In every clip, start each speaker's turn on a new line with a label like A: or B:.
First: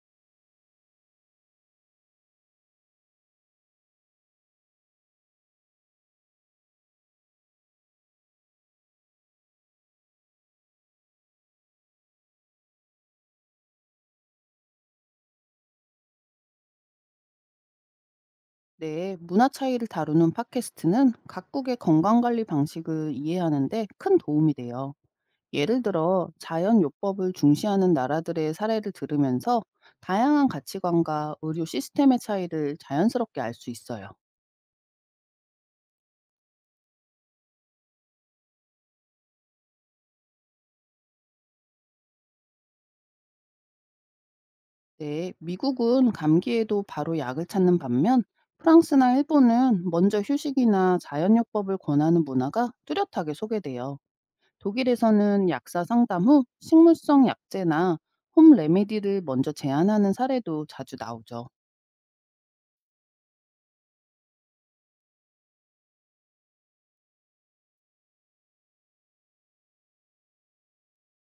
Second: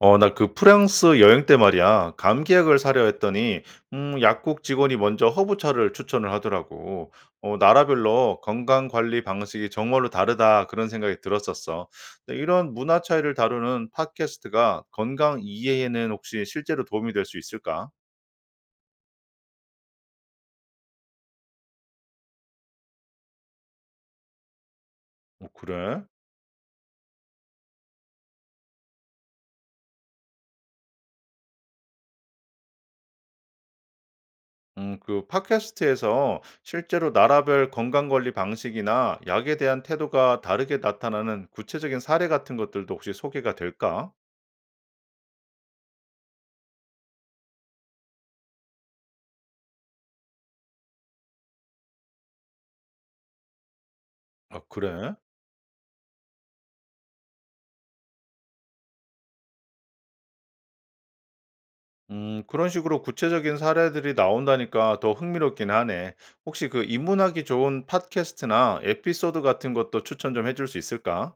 A: 나 그 프랑스 여행 때 말이야. 감기약을 사려 했더니, 약국 직원이 먼저 허브차를 추천을 하더라고. 나라별로 건강 관리 방식이 정말로 다르다. 그런 생각이 들었었어. 근데 이런 문화 차이를 다루는 팟캐스트가 건강 이해에는 혹시 실제로 도움이 될 수 있을까?
B: 네, 문화 차이를 다루는 팟캐스트는 각국의 건강관리 방식을 이해하는데 큰 도움이 돼요.
A: 어,
B: 예를
A: 그래?
B: 들어, 자연요법을 중시하는 나라들의 사례를 들으면서 다양한 가치관과 의료 시스템의 차이를 자연스럽게 알 수 있어요.
A: 그 팟캐스트에서 실제로 나라별 건강 관리 방식이나 약에 대한 태도가 다르게 나타나는 구체적인 사례 같은 것들도 혹시 소개가 될까?
B: 네, 미국은 감기에도 바로 약을 찾는 반면, 프랑스나 일본은 먼저 휴식이나 자연요법을 권하는 문화가 뚜렷하게 소개돼요.
A: 아, 그래?
B: 독일에서는 약사 상담 후 식물성 약재나 홈 레미디를 먼저 제안하는 사례도 자주 나오죠.
A: 그런 식으로 구체적인 사례들이 나온다니까 더 흥미롭긴 하네. 혹시 그 입문하기 좋은 팟캐스트나 에피소드 같은 것도 추천 좀 해줄 수 있을까?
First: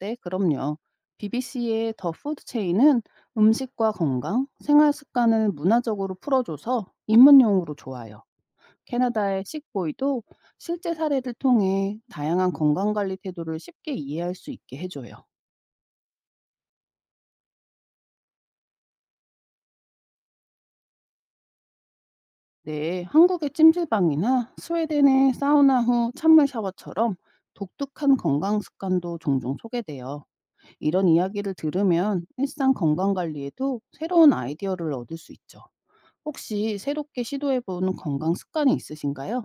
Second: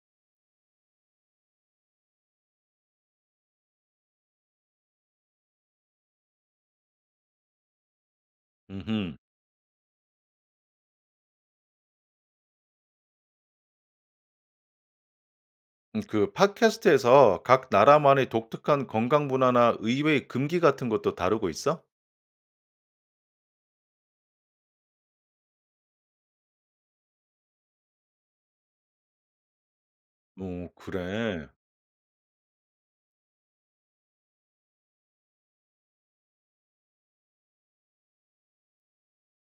B: 네, 그럼요. BBC의 더 푸드 체인은 음식과 건강, 생활 습관을 문화적으로 풀어줘서 입문용으로 좋아요.
A: 음흠.
B: 캐나다의 식보이도 실제 사례를 통해 다양한 건강관리 태도를 쉽게 이해할 수 있게 해줘요.
A: 그 팟캐스트에서 각 나라만의 독특한 건강 문화나 의외의 금기 같은 것도 다루고 있어?
B: 네, 한국의 찜질방이나 스웨덴의 사우나 후 찬물 샤워처럼 독특한 건강 습관도 종종 소개돼요.
A: 어,
B: 이런
A: 그래.
B: 이야기를 들으면 일상 건강 관리에도 새로운 아이디어를 얻을 수 있죠. 혹시 새롭게 시도해 본 건강 습관이 있으신가요?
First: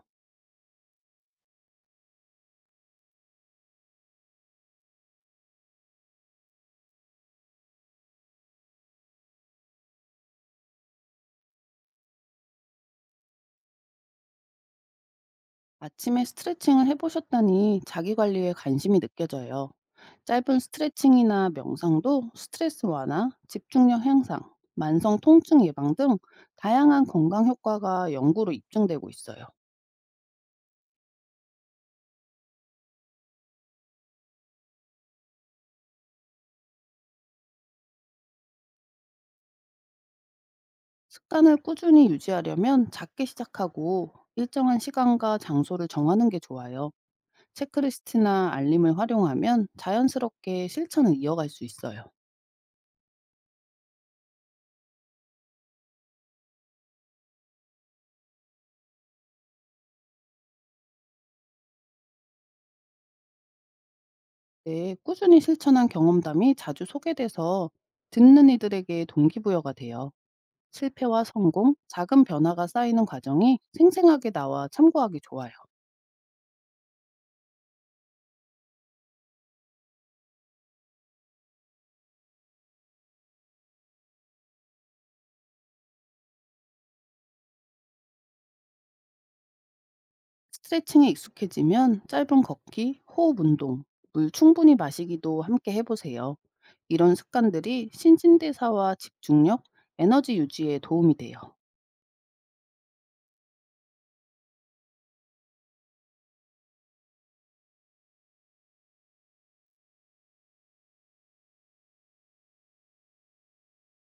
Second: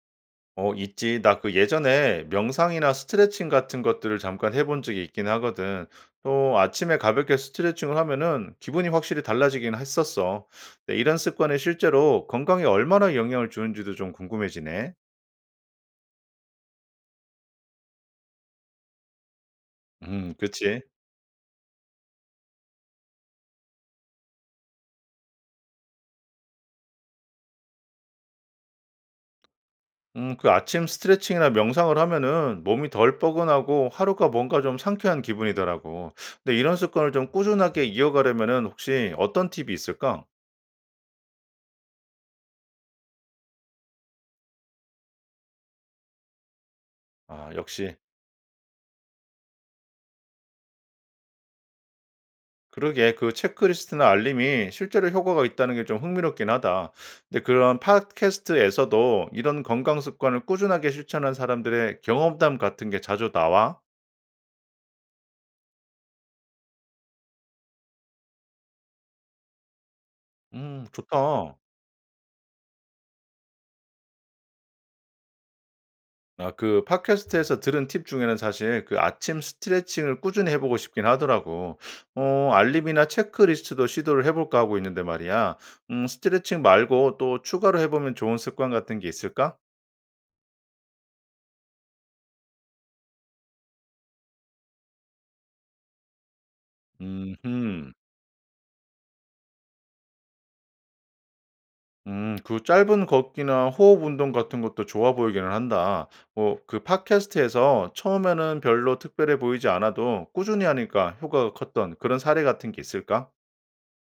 A: 어 있지. 나 그 예전에 명상이나 스트레칭 같은 것들을 잠깐 해본 적이 있긴 하거든. 또 아침에 가볍게 스트레칭을 하면은 기분이 확실히 달라지긴 했었어. 근데 이런 습관이 실제로 건강에 얼마나 영향을 주는지도 좀 궁금해지네.
B: 아침에 스트레칭을 해보셨다니 자기 관리에 관심이 느껴져요. 짧은
A: 그치.
B: 스트레칭이나 명상도 스트레스 완화, 집중력 향상, 만성 통증 예방 등 다양한 건강 효과가 연구로 입증되고 있어요.
A: 그 아침 스트레칭이나 명상을 하면은 몸이 덜 뻐근하고 하루가 뭔가 좀 상쾌한 기분이더라고. 근데 이런 습관을 좀 꾸준하게 이어가려면은 혹시 어떤 팁이 있을까?
B: 습관을 꾸준히 유지하려면 작게 시작하고 일정한 시간과 장소를 정하는 게 좋아요.
A: 아 역시.
B: 체크리스트나 알림을 활용하면 자연스럽게 실천을 이어갈 수 있어요.
A: 그러게 그 체크리스트나 알림이 실제로 효과가 있다는 게 좀 흥미롭긴 하다. 근데 그런 팟캐스트에서도 이런 건강 습관을 꾸준하게 실천한 사람들의 경험담 같은 게 자주 나와?
B: 네, 꾸준히 실천한 경험담이 자주 소개돼서 듣는 이들에게 동기부여가 돼요. 실패와
A: 좋다.
B: 성공, 작은 변화가 쌓이는 과정이 생생하게 나와 참고하기 좋아요.
A: 아, 그 팟캐스트에서 들은 팁 중에는 사실 그 아침 스트레칭을 꾸준히 해보고 싶긴 하더라고. 어, 알림이나 체크리스트도 시도를 해볼까 하고 있는데 말이야. 스트레칭 말고 또 추가로 해보면 좋은 습관 같은 게 있을까?
B: 스트레칭에 익숙해지면 짧은 걷기, 호흡 운동, 물 충분히 마시기도 함께 해보세요. 이런 습관들이
A: 음,
B: 신진대사와 집중력, 에너지 유지에 도움이 돼요.
A: 그 짧은 걷기나 호흡 운동 같은 것도 좋아 보이기는 한다. 뭐 그 팟캐스트에서 처음에는 별로 특별해 보이지 않아도 꾸준히 하니까 효과가 컸던 그런 사례 같은 게 있을까?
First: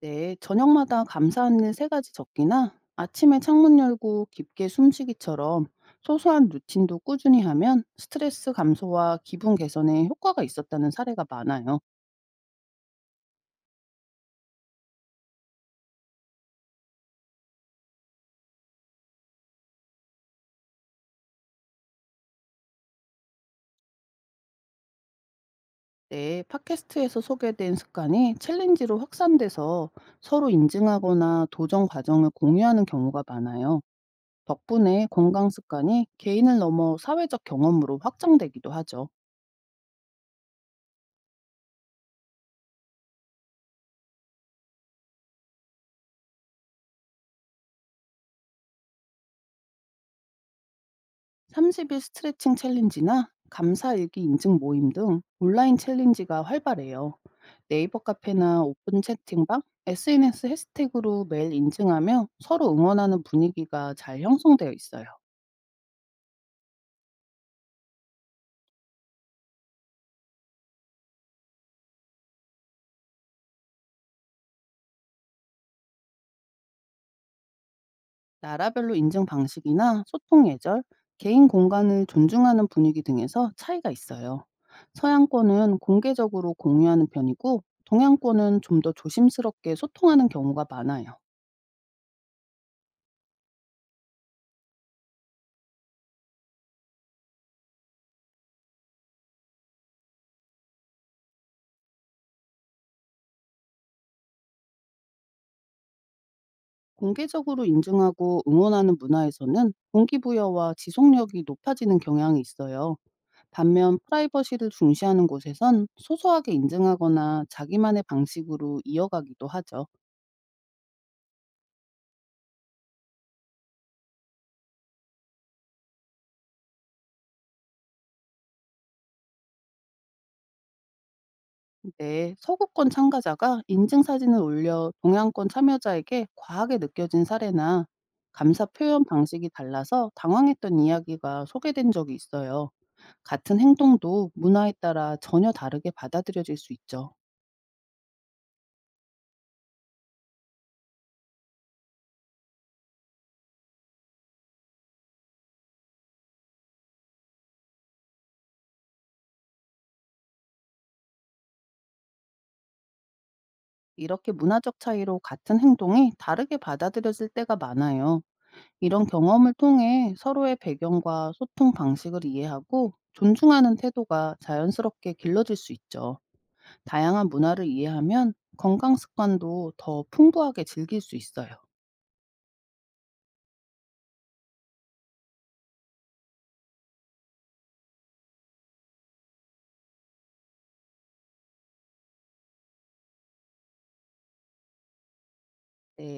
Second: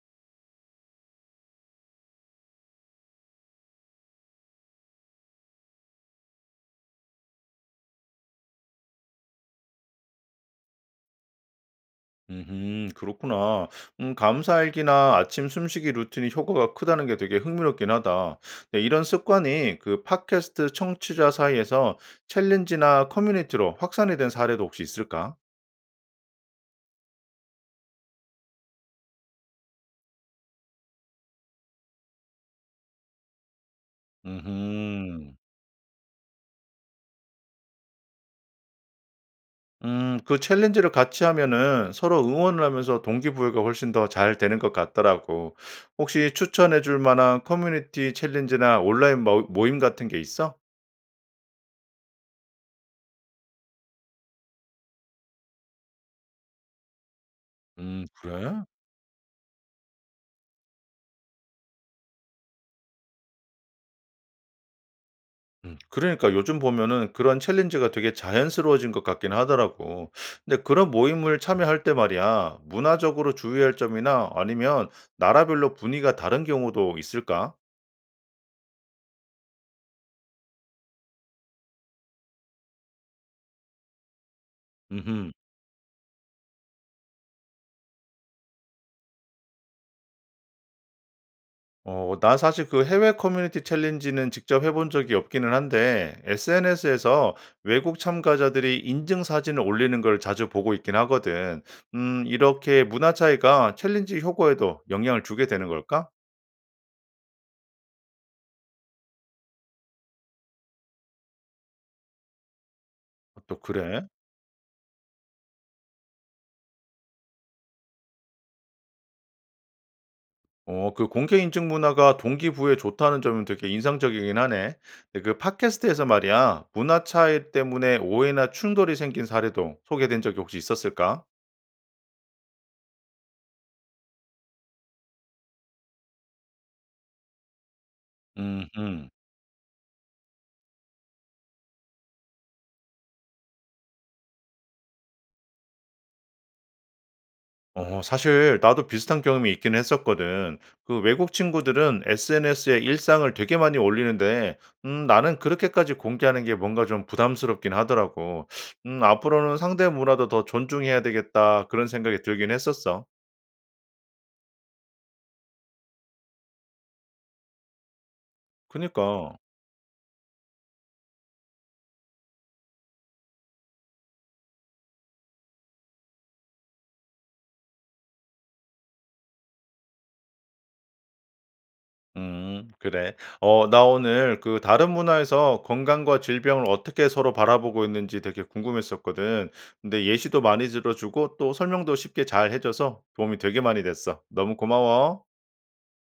B: 네, 저녁마다 감사하는 세 가지 적기나 아침에 창문 열고 깊게 숨쉬기처럼 소소한 루틴도 꾸준히 하면 스트레스 감소와 기분 개선에 효과가 있었다는 사례가 많아요.
A: 그렇구나. 감사일기나 아침 숨쉬기 루틴이 효과가 크다는 게 되게 흥미롭긴 하다. 네, 이런 습관이 그 팟캐스트 청취자 사이에서 챌린지나 커뮤니티로 확산이 된 사례도 혹시 있을까?
B: 네, 팟캐스트에서 소개된 습관이 챌린지로 확산돼서 서로 인증하거나 도전 과정을 공유하는 경우가 많아요. 덕분에
A: 음.
B: 건강 습관이 개인을 넘어 사회적 경험으로 확장되기도 하죠.
A: 그 챌린지를 같이 하면은 서로 응원을 하면서 동기부여가 훨씬 더 잘 되는 것 같더라고. 혹시 추천해 줄 만한 커뮤니티 챌린지나 온라인 모 모임 같은 게 있어?
B: 30일 일 스트레칭 챌린지나 감사일기 인증 모임 등 온라인 챌린지가 활발해요. 네이버 카페나
A: 그래?
B: 오픈 채팅방, SNS 해시태그로 매일 인증하며 서로 응원하는 분위기가 잘 형성되어 있어요.
A: 그러니까 요즘 보면은 그런 챌린지가 되게 자연스러워진 것 같긴 하더라고. 근데 그런 모임을 참여할 때 말이야, 문화적으로 주의할 점이나 아니면 나라별로 분위기가 다른 경우도 있을까?
B: 나라별로 인증 방식이나 소통 예절, 개인 공간을 존중하는 분위기 등에서 차이가 있어요.
A: 음.
B: 서양권은 공개적으로 공유하는 편이고, 동양권은 좀 더 조심스럽게 소통하는 경우가 많아요.
A: 어 나 사실 그 해외 커뮤니티 챌린지는 직접 해본 적이 없기는 한데 SNS에서 외국 참가자들이 인증 사진을 올리는 걸 자주 보고 있긴 하거든. 이렇게 문화 차이가 챌린지 효과에도 영향을 주게 되는 걸까?
B: 공개적으로 인증하고 응원하는 문화에서는 동기부여와 지속력이 높아지는 경향이 있어요.
A: 아 또
B: 반면
A: 그래?
B: 프라이버시를 중시하는 곳에선 소소하게 인증하거나 자기만의 방식으로 이어가기도 하죠.
A: 어 그 공개 인증 문화가 동기부여에 좋다는 점은 되게 인상적이긴 하네. 근데 그 팟캐스트에서 말이야. 문화 차이 때문에 오해나 충돌이 생긴 사례도 소개된 적이 혹시 있었을까?
B: 네, 서구권 참가자가 인증 사진을 올려 동양권 참여자에게 과하게 느껴진 사례나 감사 표현
A: 음.
B: 방식이 달라서 당황했던 이야기가 소개된 적이 있어요. 같은 행동도 문화에 따라 전혀 다르게 받아들여질 수 있죠.
A: 어 사실 나도 비슷한 경험이 있긴 했었거든. 그 외국 친구들은 SNS에 일상을 되게 많이 올리는데 나는 그렇게까지 공개하는 게 뭔가 좀 부담스럽긴 하더라고. '앞으로는 상대 문화도 더 존중해야 되겠다.' 그런 생각이 들긴 했었어.
B: 이렇게 문화적 차이로 같은 행동이 다르게 받아들여질 때가 많아요. 이런
A: 그니까.
B: 경험을 통해 서로의 배경과 소통 방식을 이해하고 존중하는 태도가 자연스럽게 길러질 수 있죠. 다양한 문화를 이해하면 건강 습관도 더 풍부하게 즐길 수 있어요.
A: 그래. 어 나 오늘 그 다른 문화에서 건강과 질병을 어떻게 서로 바라보고 있는지 되게 궁금했었거든. 근데 예시도 많이 들어 주고 또 설명도 쉽게 잘 해 줘서 도움이 되게 많이 됐어. 너무 고마워.
B: 네.